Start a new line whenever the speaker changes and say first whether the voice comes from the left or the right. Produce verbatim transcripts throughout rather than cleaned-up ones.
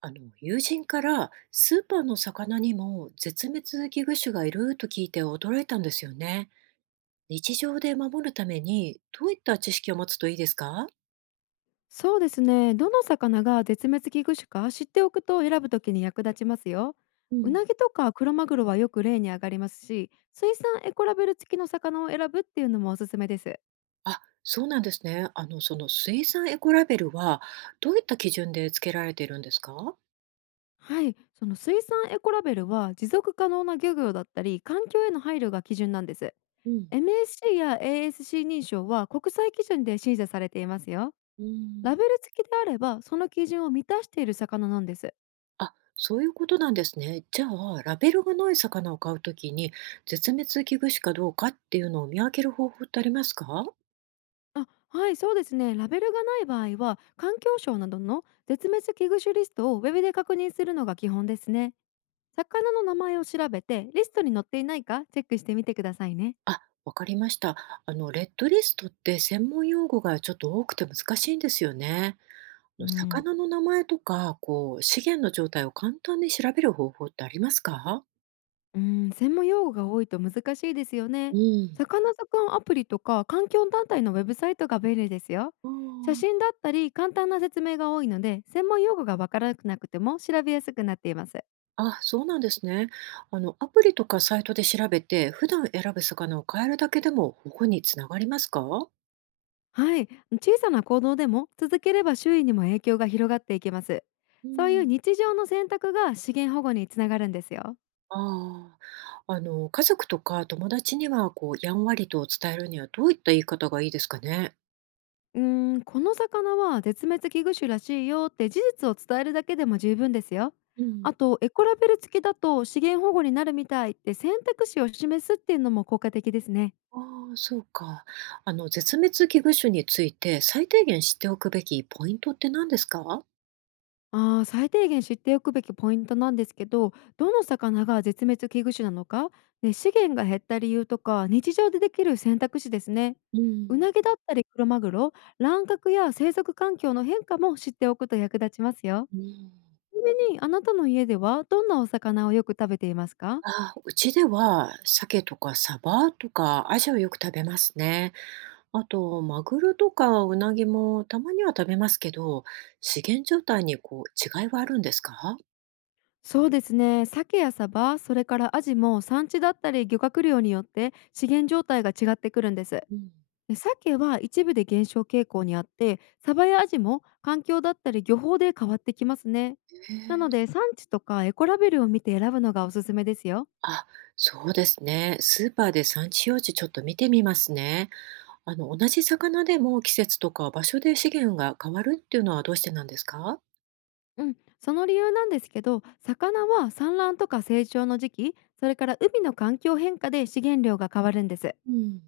right: あの友人からスーパーの魚にも絶滅危惧種がいると聞いて驚いたんですよね。日常で守るためにどういった知識を持つといいですか？
left: そうですね。どの魚が絶滅危惧種か知っておくと選ぶときに役立ちますよ。
right: う
left: う
right: ん。
left: なぎとかクロマグロはよく例に上がりますし、水産エコラベル付きの魚を選ぶっていうのもおすすめです。
right: あ、そうなんですね。あの、その水産エコラベルはどういった基準で付けられているんですか？
left: はい、その水産エコラベルは持続可能な漁業だったり環境への配慮が基準なんです。
right: うん。
left: エムエスシー や エーエスシー 認証は国際基準で審査されていますよ。
right: う
left: ラ
right: ん。
left: ベル付きであればその基準を満たしている魚なんです。
right: あ、そういうことなんですね。じゃあ、ラベルがない魚を買うときに絶滅危惧種かどうかっていうのを見分ける方法ってありますか？
left: あはい、そうですね。ラベルがない場合は、環境省などの絶滅危惧種リストをウェブで確認するのが基本ですね。魚の名前を調べて、リストに載っていないかチェックしてみてくださいね。
right: あ、わかりました。あの、レッドリストって専門用語がちょっと多くて難しいんですよね。あの
left: うん。
right: 魚の名前とか、こう、資源の状態を簡単に調べる方法ってありますか？
left: うん、専門用語が多いと難しいですよ
right: う
left: ね。
right: ん。
left: 魚図鑑アプリとか環境団体のウェブサイトが便利ですよ。
right: あ
left: 写
right: ー。
left: 真だったり簡単な説明が多いので、専門用語がわからなくても調べやすくなっています。
right: あ、そうなんですね。あの、アプリとかサイトで調べて、普段選ぶ魚を変えるだけでも保護につながりますか？
left: はい、小さな行動でも続ければ周囲にも影響が広がっていきます。
right: う
left: そういう
right: ん。
left: 日常の選択が資源保護につながるんですよ。
right: ああ、あの、家族とか友達には、こう、やんわりと伝えるにはどういった言い方がいいですかね？
left: うーん、この魚は絶滅危惧種らしいよって事実を伝えるだけでも十分ですよ。
right: うん。
left: あとエコラベル付きだと資源保護になるみたいって選択肢を示すっていうのも効果的ですね。
right: ああ、そうか。あの、絶滅危惧種について最低限知っておくべきポイントって何ですか？
left: ああ、最低限知っておくべきポイントなんですけど、どの魚が絶滅危惧種なのか、ね、資源が減った理由とか、日常でできる選択肢ですね。
right: う
left: う
right: ん。
left: なぎだったりクロマグロ、乱獲や生息環境の変化も知っておくと役立ちますよ。
right: うん。
left: ちなみに、あなたの家ではどんなお魚をよく食べていますか？
right: ああ、うちでは鮭とかサバとかアジをよく食べますね。あと、マグロとかウナギもたまには食べますけど、資源状態にこう違いはあるんですか？
left: そうですね、鮭やサバ、それからアジも産地だったり漁獲量によって資源状態が違ってくるんです。
right: うん。
left: で鮭は一部で減少傾向にあって、サバやアジも環境だったり漁法で変わってきますね。
right: へ
left: なの
right: え。
left: で産地とかエコラベルを見て選ぶのがおすすめですよ。
right: あ、そうですね。スーパーで産地表示ちょっと見てみますね。あの、同じ魚でも季節とか場所で資源が変わるっていうのはどうしてなんですか？
left: うん、その理由なんですけど、魚は産卵とか成長の時期、それから海の環境変化で資源量が変わるんです。例
right: うん。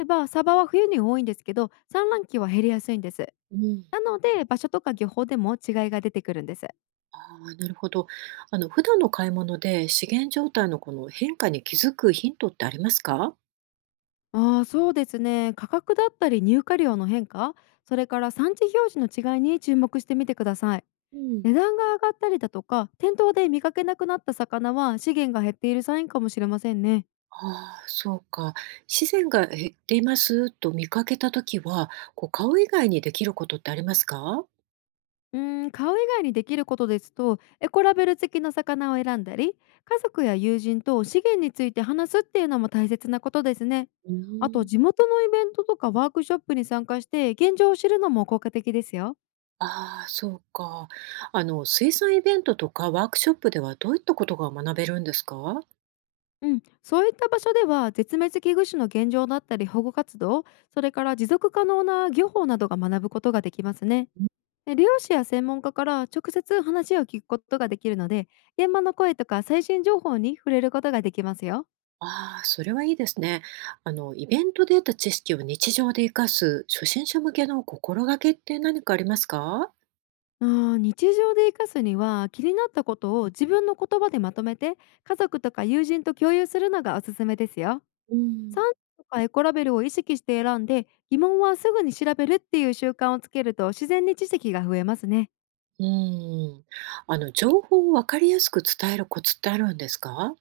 left: えばサバは冬に多いんですけど、産卵期は減りやすいんです。
right: うん。
left: なので場所とか漁法でも違いが出てくるんです。
right: ああなるほど。あの、普段の買い物で資源状態のこの変化に気づくヒントってありますか？
left: ああ、そうですね。価格だったり入荷量の変化、それから産地表示の違いに注目してみてください。
right: うん。
left: 値段が上がったりだとか、店頭で見かけなくなった魚は資源が減っているサインかもしれませんね。
right: ああそうか。資源が減っていますと見かけたときは、こう、買う以外にできることってありますか？
left: うーん、買う以外にできることですと、エコラベル付きの魚を選んだり、家族や友人と資源について話すっていうのも大切なことですね。
right: う
left: あと、
right: ん。
left: 地元のイベントとかワークショップに参加して現状を知るのも効果的ですよ。
right: ああそうか。あの、水産イベントとかワークショップではどういったことが学べるんですか？
left: うん、そういった場所では絶滅危惧種の現状だったり保護活動、それから持続可能な漁法などが学ぶことができますね。で漁師や専門家から直接話を聞くことができるので、現場の声とか最新情報に触れることができますよ。
right: ああ、それはいいですね。あの、イベントで得た知識を日常で活かす初心者向けの心がけって何かありますか？
left: あー日常で生かすには、気になったことを自分の言葉でまとめて家族とか友人と共有するのがおすすめですよ。
right: うん。
left: 産地とかエコラベルを意識して選んで、疑問はすぐに調べるっていう習慣をつけると自然に知識が増えますね。
right: うん。あの、情報をわかりやすく伝えるコツってあるんですか？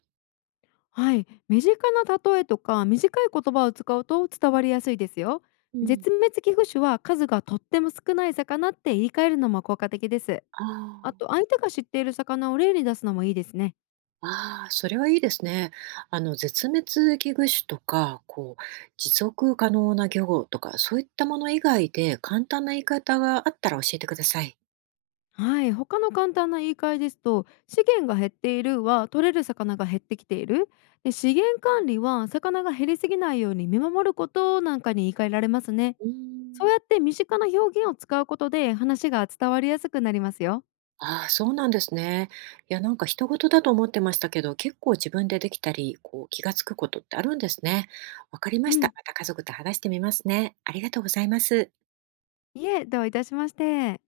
left: はい、身近な例えとか短い言葉を使うと伝わりやすいですよ。
right: うん。
left: 絶滅危惧種は数がとっても少ない魚って言い換えるのも効果的です。
right: あ
left: あと
right: ー。
left: 相手が知っている魚を例に出すのもいいですね。
right: ああそれはいいですね。あの、絶滅危惧種とか、こう、持続可能な漁業とか、そういったもの以外で簡単な言い方があったら教えてください。
left: はい、他の簡単な言い換えですと、資源が減っているは取れる魚が減ってきている、で資源管理は魚が減りすぎないように見守ることなんかに言い換えられますね。
right: う
left: そ
right: ん。
left: うやって身近な表現を使うことで話が伝わりやすくなりますよ。
right: ああ、そうなんですね。いや、なんか人事だと思ってましたけど、結構自分でできたり、こう気がつくことってあるんですね。わかり
left: う
right: ました。
left: ん。
right: また家族と話してみますね。ありがとうございます。
left: いえ、どういたしまして。